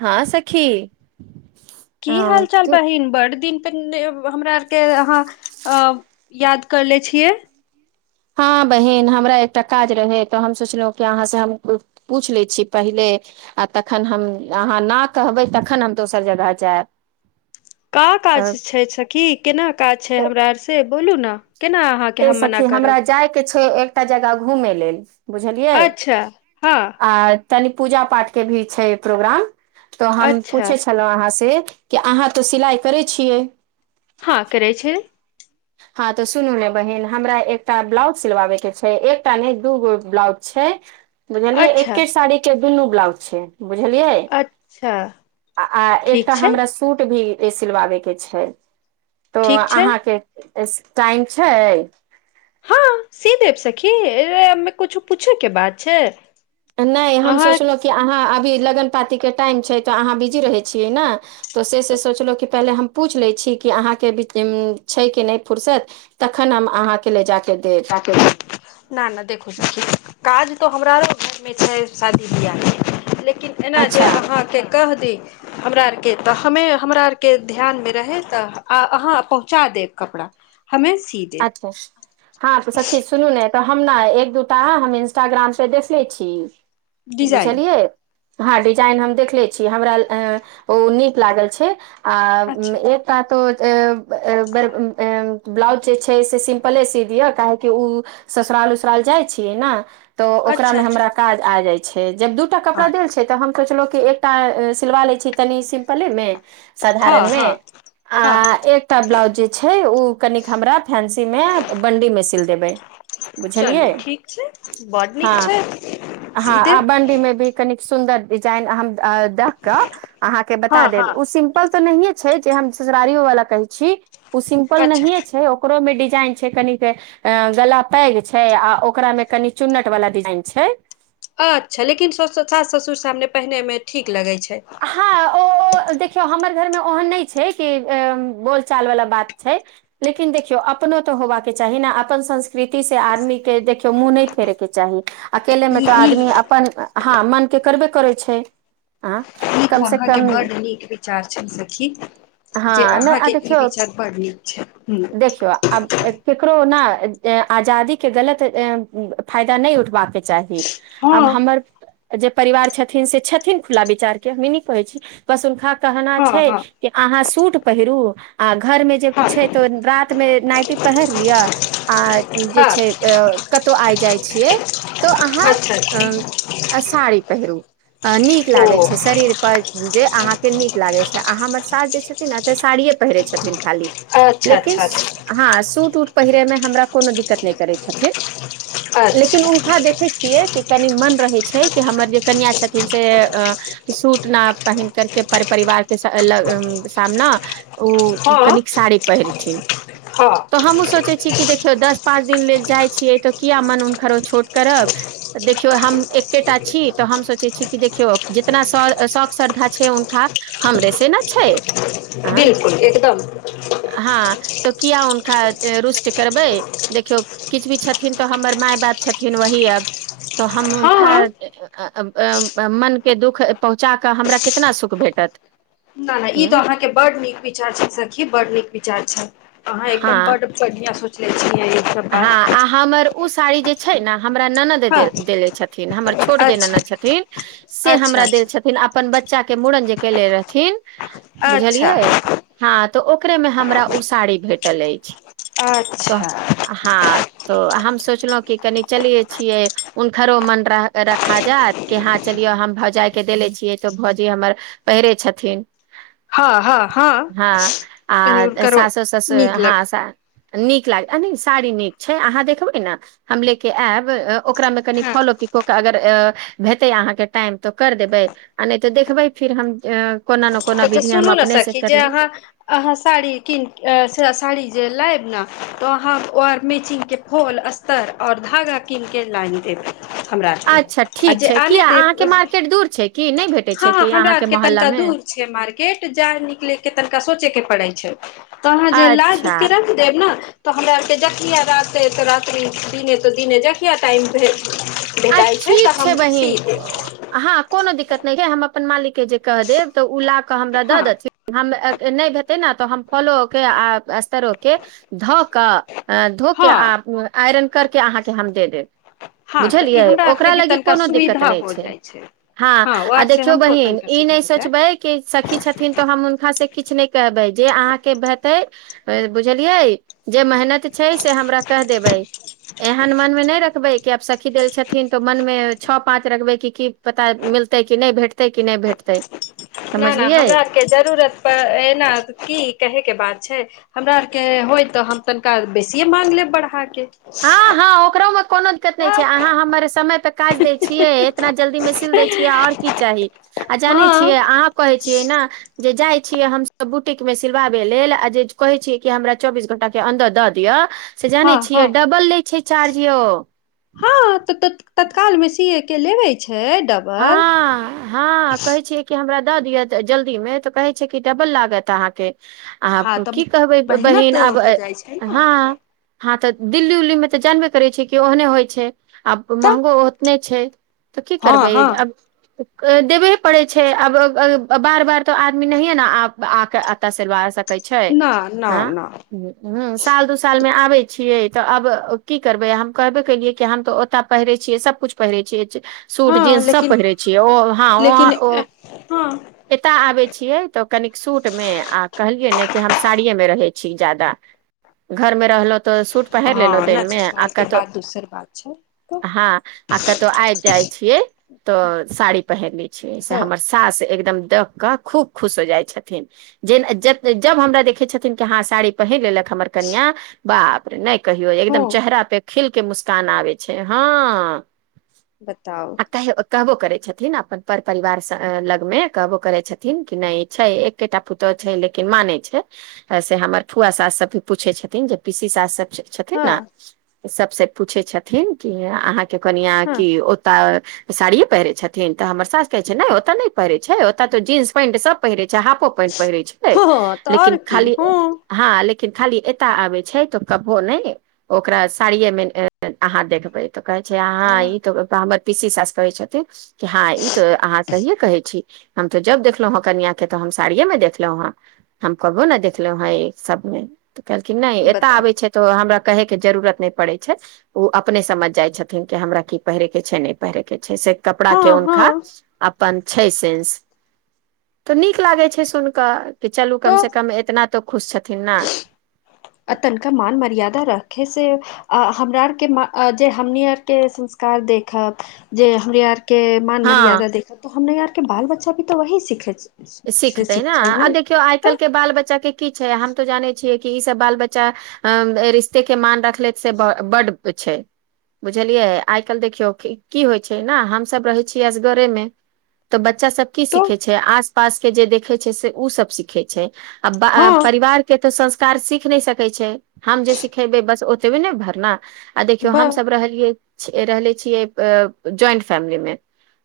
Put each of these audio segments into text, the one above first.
हँ सखी की हाल हँ चाल की बहिन बड़ दिन हमरा आरके अहाँ याद करले छियै हँ बहिन हमरा एकटा काज रहै तऽ हम सोचलहुं कि अहाँ से हम पूछि लै छी पहिले आ तखन हम अहाँ ना कहबै तखन हम दोसर जगह जायब का काज अ छै सखी केना काज छै हमरा अर से बोलू न ए सखी हमरा जाय के छै एकटा जगह घूमय लेल बुझलिय अच्छा आ तनि पूजा पाठ के भी छै प्रोग्राम तो हम अच्छा पूछै छलहुं अहाँ से कि अहाँ तऽ सिलाइ करै छियै हँ करै छै हँ तऽ सुनू ने बहिन हमरा एकटा ब्लाउज सिलवाबे के छै एकटा ने दूगो ब्लाउज छै छै बुझलियै अच्छा एके साड़ी के दुनू ब्लाउज छै बुझलियै अच्छा आ आ ठीक एकटा छै हमरा सूट भी ए सिलवाबे के छै तो ठीक छै अहाँके टाइम छै हँ सी देव सखीे एहमें कुछो पूछय के बात छै नई हम अहाँ सोचलहुँ कि अहाँ लगन पाती के टाइम छै त अहाँ बिजी रहे छियै ने त से से सोचलो कि पहले हम पूछ ले छी कि कि अहाँके बिचे में छै कि नै फुरसत तखन हम अहाँ के ले जेब न न देखू सखी काज तऽ हमरा रो घर में छै शादी बिआाह में लेकिन एना जे अच्छा अहाँ के कह जी हमरा आर के तऽ हमें हमरा आर के ध्यानमे रहै तऽ अहाँ पहुँचा देब कपड़ा हमें सी अच्छा देब हँ सखी सुनू ने तऽ हम ने एक दूटा हम इंस्टाग्राम से देख ले छी डिजाइन बुझलियए हँ डिजाइन हम देखले छी हमरा अं ओ नीक लागल छै आ अच्छा एक टा तो ए ए एं ब्लाउज जे छै से सिम्पले सी दिय काहेकि उ ससुराल उसुराल जाइ छियै ने तऽ ओकरा अच्छा में हमरा अच्छा काज आ जाइ छै जब दूटा कपड़ा हँ देल छै तऽ हम सोचलहु कि एकटा सिलवा लै छी तनी सिम्पले में हँ साधारण हँ में आ हँ एकटा ब्लाउज जे छै ओ कनिक हमरा फेंसी में बंडी में सील देबय चलू ठीक छै बड नीक हँ छै हँ सी आ देब बंडी मे भी कनिक सुन्दर डिजाइन हम देख के अहाँ के हँ बता देब हँ उ सिम्पल त नहिये छै जे हम ससुरारियो वाला कहै छी ओ सिम्पल अच्छा नहिये छै ओकरो मे डिजाइन छै कनिक अ गला पैग छै आ ओकरा मे कनि चुन्नट वाला डिजाइन छै अच्छा लेकिन सास ससुर सामने पहिने में ठीक लगै छै हँ ओ देखियो हमर र में ओहन न नहि छै कि बोलचाल वाला बात छै लेकिन देखियौ अपनो तऽ होबाक के च तहिना अपन संस्कृति से आदमी के देखियौ मुँह नहि फेरै के चाही अकेले में ई तऽ ई आदमी अपन हँ मनके करबे करै छै आँ ई तो अहाँ के बड्ड नीक विचार छल सखी जे हँ नै अ अहाँके ई देखियौ विचार बड़ नीक छै हूँ देखियौ आब केकरो ने आजादी के गलत फायदा नहि उठबा के चाही आब हँ हमर जे परिवार छथिन से छथिन खुला विचार हम कहै छी बस हुनका कहना हँ छै हँ कि अहाँ सूट पहिरू आ घर मे जे हँ छै तऽ रात मे नाइटी पहिर लिअ आ जे हँ अच्छा छै अ कतहु आइ जाइ छियै त अच्छा अहाँ साड़ी पहिरू नीक लागै ओ छै शरीर जे अहाँ के नीक लागे छै आहाँ हमर सास जे छथिन ने ते साड़िये पहिरे छथिन खाली अच्छा लेकिन अच्छा अच्छा हां सूट उट पहिरै में हमरा कोनो दिक्कत नहि करै छथिन लेकिन अच्छा हुनका देखैत छियै कि कनि मन रहै छै कि हमर जे कनिआ छथिन से अ सूट न पहिन करके पर परिवार के लग सामना ओ हँ कनिक साड़ी पहिरथिन हँ तऽ हमु सोचै ठीके देखौ दस पाँच दिन लेल जाइ छियै त किया मन हुनकरो छोट करब देखियो हम एकेटा छी तऽ हम सोचै छी कि देखियौ ज तना शौक श्रद्धा छै उनका हमरे से ने छै आँ बिलकुल एकदम हां तो किया हुनका रुष्ट करबै देखियो किछ भी छथिन तो हमर माय बाप छथिन वही अब तऽ हम हुनका हँ मन के दुःख पहुँचा कऽ हमरा कितना सुख भेटत न नहि ई तऽ हँ अहाँके बड नीक विचार छै सखी बड नीक विचार छै अहाँ एकदम बड्ड पगीया सोचय छियै सब हँ बात आ हमर ओ साड़ी जे छै ने हमरा ननद हँ देले छथिन हमर छोट जे अच्छा ननद छथिन से अच्छा हमरा देल अच्छा छथिन अपन बच्चा बच्चा के मुड़न जे केेले रहथिन बुझलियै अच्छा हँ तऽ ओकरे मे हमरा उ साड़ी भेटल अछि तऽ अच्छा हँ तो हम सोचलहुं कि कनि चलिये छियै हुनकरो मन रखा जायइत कि हँ चलियौ हम भौजाय के देले छियै तऽ भौजी हमर पहिरे छथिन हँ हँ हँ तनि आ हुनकरो सास ससुर नीक लग हँ नीक लाग साड़ी नीक छै अहाँ देखबै ने हम ले के आयब ओकरा मे कनि हँ फॉलो पिको अगर भेटययै अहा के टाइम त कर देवय नाइ त देखबय फिर हम कोनो ना कोनो तऽ सुनू न सखि जे अहाँ अहा साड़ी कीन जे लायब ने तऽ अहाँ ओर मैचिगं के फल अस्तर ओर धागा कीनिके लइि देब हमरा आरके अच्छा आ ठीक जे छै आने किया दे अहाँके मार्केट दूर छै कि नहि भेटै छै हँ हँ कि हमरा अहाँके आरके मोहल्ला तनिका मे दूर छै मार्केट मार्केट जाए निकले के तनिका सोचे के पड़े छै तऽ अहाँ जे लाय अच्छा के रख देब ने तऽ हमरा आरके जखआ राते तऽ रात्रि दिने तऽ दिने जखआ टाइम भेल आ ठीक छै बहिन देब हँ कोनो दिक्कत नहि छै हम मालिक के जे कह देब तऽ ओ ला‌ कऽ हमरा दऽ हँ देथि नहि हेतय ना हम फलो के आ अस्तरो के धो के हँ आ आइरन के करके आहा के हम दे देब हँ तऽ ई बुझलिय हमरा आरके ओकरा भी लागी तनिका कोनो दिक्कत सुविधा नहि हो छै जाइ हँ ओ आ आर से देखियौ हमको बहिन तनिका ई सुधार नहि हो जाय सोचबै कि सखी छथिन तो हम हुनका से किछु नहि कहबै जे अहाँके हेतै बुझलियै जे मेहनत छै से हमरा कहि देबै एहन मन मे नहि रखबै आब सब सखी देल छथिन तऽ मन मे छओ पाँच रखबै की पता मिलतै कि नहि भेटतै कि नहि भेटतै नहि नहि समझलियै हमरा आरके जरूरत प एना की कहेके बात छै हमरा आरके होय तऽ हम तनिका बेसियए मागं लेब बढ़ाके हँ हँ ओकरोमे कोनो दिक्कत नहि छै तब अहाँ हमर समय परे काज दै छियै इतना जल्दी मे सील दै छियै ओर की चाही आ जानै हँ छियै अहाँ कहै छियै ने जे जाइ छीिये हमस बुटीक में सिलवाबे लेल आ जे कहे छीिय कि हमरा चौबीस घंटा के अंन्दर द दिअ से हँ जानै छीिय हँ छै चार्जो यो हँ तऽ तत्काल मे सीए के लेबे छै लयछै ओ डबल हँ हँ कहै छियै कि हमरा दऽ दिय जल्दी में तऽ कहे छै कि डबल लागत अहाँके हँ आब तऽ की कहबै मेहनत बहिन आब हो जाइ छै ने हँ हँ तऽ दिल्ली उल्ली में तऽ जानबे करै छी कि ओहने होइ छै आ तऽ महंगो ओतने छै तऽ क हँ करबै हँ अब देबे पड़े छै आब बार बार तऽ आदमी नहिये ने आके अता सिलवा सक सकय छै न न आ न साल दू साल आबै छियै तऽ आब की करबै हम कहबे केलियै कि हम तऽ ओतऽ पहिरे छियै सबकुछ पहिरे छियै सूट हँ जींस सब लेकिन पहिरै छियै ओ हँ ओ लेकिन ओ हँ एतय आबै छियै तऽ कनिक सूट मे आ कहलियै नहि हम साड़ी मे रहै छी ज्यादा घर मे रहलो तऽ सूट पहिर लेलो हँ नहि दिनमे आ ससुराल के कातो बात दोसर बात छै तऽ हँ आ कतो आइ जाइ छियै त साड़ी पहिने छियै त ह हमर सास एक देख क खूब खुश हो जाइ छथिन जे जब हमरा देखे छथिन कि हा साड़ी पहिन लेलक खमर कन्या बापरे नहि कहियै ह एकदम चेहरा पे खिल के मुस्कान आबै छै हँ बताउ अ कहब कहवो करे छथिन अपन पर परिवार लग मे कहबो करै छथिन कि नहि छै एकेटा पुतहु छै लेकिन मानै छै से हमर फुआ सास सब भी पूछै छथिन जे पीसी सास हँ छथिन ने सबसे पूछै छथिन कि अहाँके कन्या हँ की साड़िय पहिरे छथिन तऽ हमर सास कहै छै ने ओते नहि पहिरे छै ओत तो जींस पेंट सब पहिरे छै हाफो पेंट पहिरे छै हँ तऽ आओर लेकिन की खाली हँ हँ लेकिन लेकिन खाली एता आबे छै तो कबो ने ओकरा साड़िये मे अहाँ देखबे तऽ कहै छै आ अहाँ ई तऽ हमर पीसी साास कहै छथिन हँ ई तऽ अहाँ सहिए कहै छी हम तऽ जब देखलहुं ह कनिया के तऽ हम साड़िये मे देखलहुं हं हम कबो ने देखलहुं हँ सबमे तऽ कहलखिन नहि एतय बताउ आबै छै तऽ हमरा कहे के जरूरत नहि पड़ै छै ओ अपने समझ जाय छथिन कि हमरा की पहिरे के छै नहि पहिरे के छै से कपड़ा के हँ उनका हँ अपन छै सेन्स तऽ नीक लागे छै सुन कऽ कि चलू कम से कम एतना तो खुश छ आतन का मान मर्याददा राखे से हमरा आरके जे हमनी आरके संस्कार देखब जे हमनी आरके के मान हँ मर्याददा देखा तो हम ने यार के बाल बच्चा भी तो वही सिखे सिखतै ने आ देखियौ आइ काल्हि के बाल बच्चा के की छै हम तऽ जानै छियै कि कि ई सब बाल बच्चा अ रिश्ते के मान रखले से बड्ड छै बुझलियै आइ काल्हि देखियौ की होइ छै ने हमसभ रहै छियैस घरेमे तऽ बच्चा सब की तऽ सिखै छै आस पास के जे देखै छै से ओ सब सीखै छै आ हँ परिवार के तऽ सं कार सीख नहि सकै छै हम जे सिखेबै बस ओतबे ने भरना आ देखियौ ब हमस रहलियै रहले छियै ज्वाइंट फैमिली मे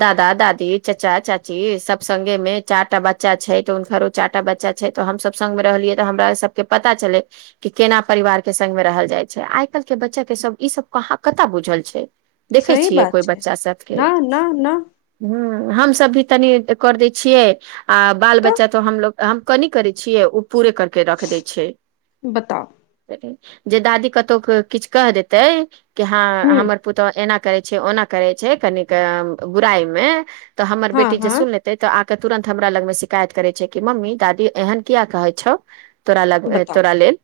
दादा दादी चाचा चाची सब संगे मे चार टा बच्चा छै तऽ हुनकरो चार टा बच्चा छै तऽ हमस संग मे रहलियै तऽ हमरा सबके पता चले कि केना परिवार के संग मे रहल जाय छै आइ कल के बच्चा के सब ई सब कहाँ कतअ बुझल छै देखै सही छियै बात कोइ छै बच्चा सबके न न न हूँ हमसभ भी तनी कर दै छियै आ बाल तऽ बच्चा तो हमलोग हम कनी करै छियै पूरे करके रख दै छै बताउ जे दादी कतहु किछु कह देते कि ह हँ हमर पुतहु एना छै ओना करै छै कनीक बुराइ मे तऽ हमर हँ बेटी जे हँ सुन लेतै तऽ आ तुरन्त हमरा लग मे शिकायत करै छै कि मम्मी दादी एहन किया कहै छौ तोरा ल बताउ तोरा लेल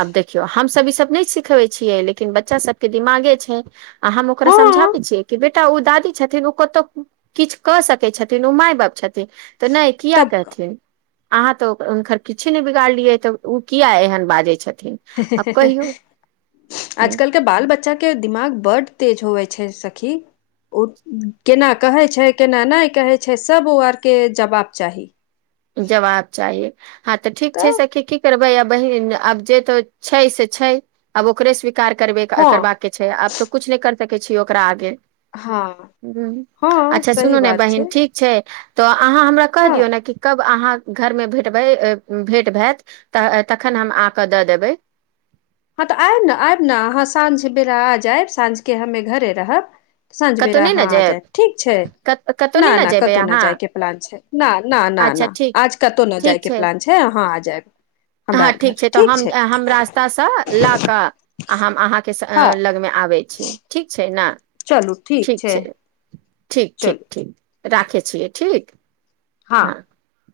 आब देखियौ हम सब सब नहि सिखबै छियै लेकिन बच्चा सबके दिमागे छै आ हम ओकरा हँ समझाबै छियै कि बेटी एकटा ओ दादी छथिन ओ कतौ किछु कऽ सकै छथिन ओ माय बाप छथिन तऽ नहि किया तब का कहथिन अहाँ तऽ हुनकर किछे नहि बिगाड़लियै तऽ ओ किया एहन बाजै छथिन हे आब से जे कहियौ जे आजकल के बाल बच्चा के दिमाग बड्ड तेज होवे छै सखी ओ केना कहै छै केना नहि कहै छै सभ ओ आरके जवाब चाही जवाब चाही हँ तऽ ठीक छै सखी की करबै अब ब आब जे तो छै से छै आब ओकरे स्वी हँ कारबाके छै आब तऽ कु नहि कर सकै छीय ओकरा आगे हँ हूँ हँ अच्छा सही सुनू न बात छै बहिन ठीक छै तऽ अहाँ हमरा कहि हँ दियौ न कि अहाँ घर मे भेटबै भेंट भैत तऽ तखन हम आ कऽ दऽ देबै [inaudible] हँ तऽ आय न आयब न अहाँ साँझ बेरा आय जाइब साँझके हमे घरे रहब साँझ कतहु बेरा नहि अहाँ ने आ जायब ठीक छै कत- कतहु नहि ना ने ना जेबै कतौ न अहाँ जाय के प्लान छै न न न अच्छा न ठीक आज कतौ नै जाय के प्लान छै हाँ हँ ठीक छै तऽ हम ये हम रास्तासँ लऽ कऽ हम अहाँके स हँ लगमे आबै छी ठीक छै न चलू ठीक छै ठीक ठीक चलू ठीक राखै छियै ठीक हाँ हँ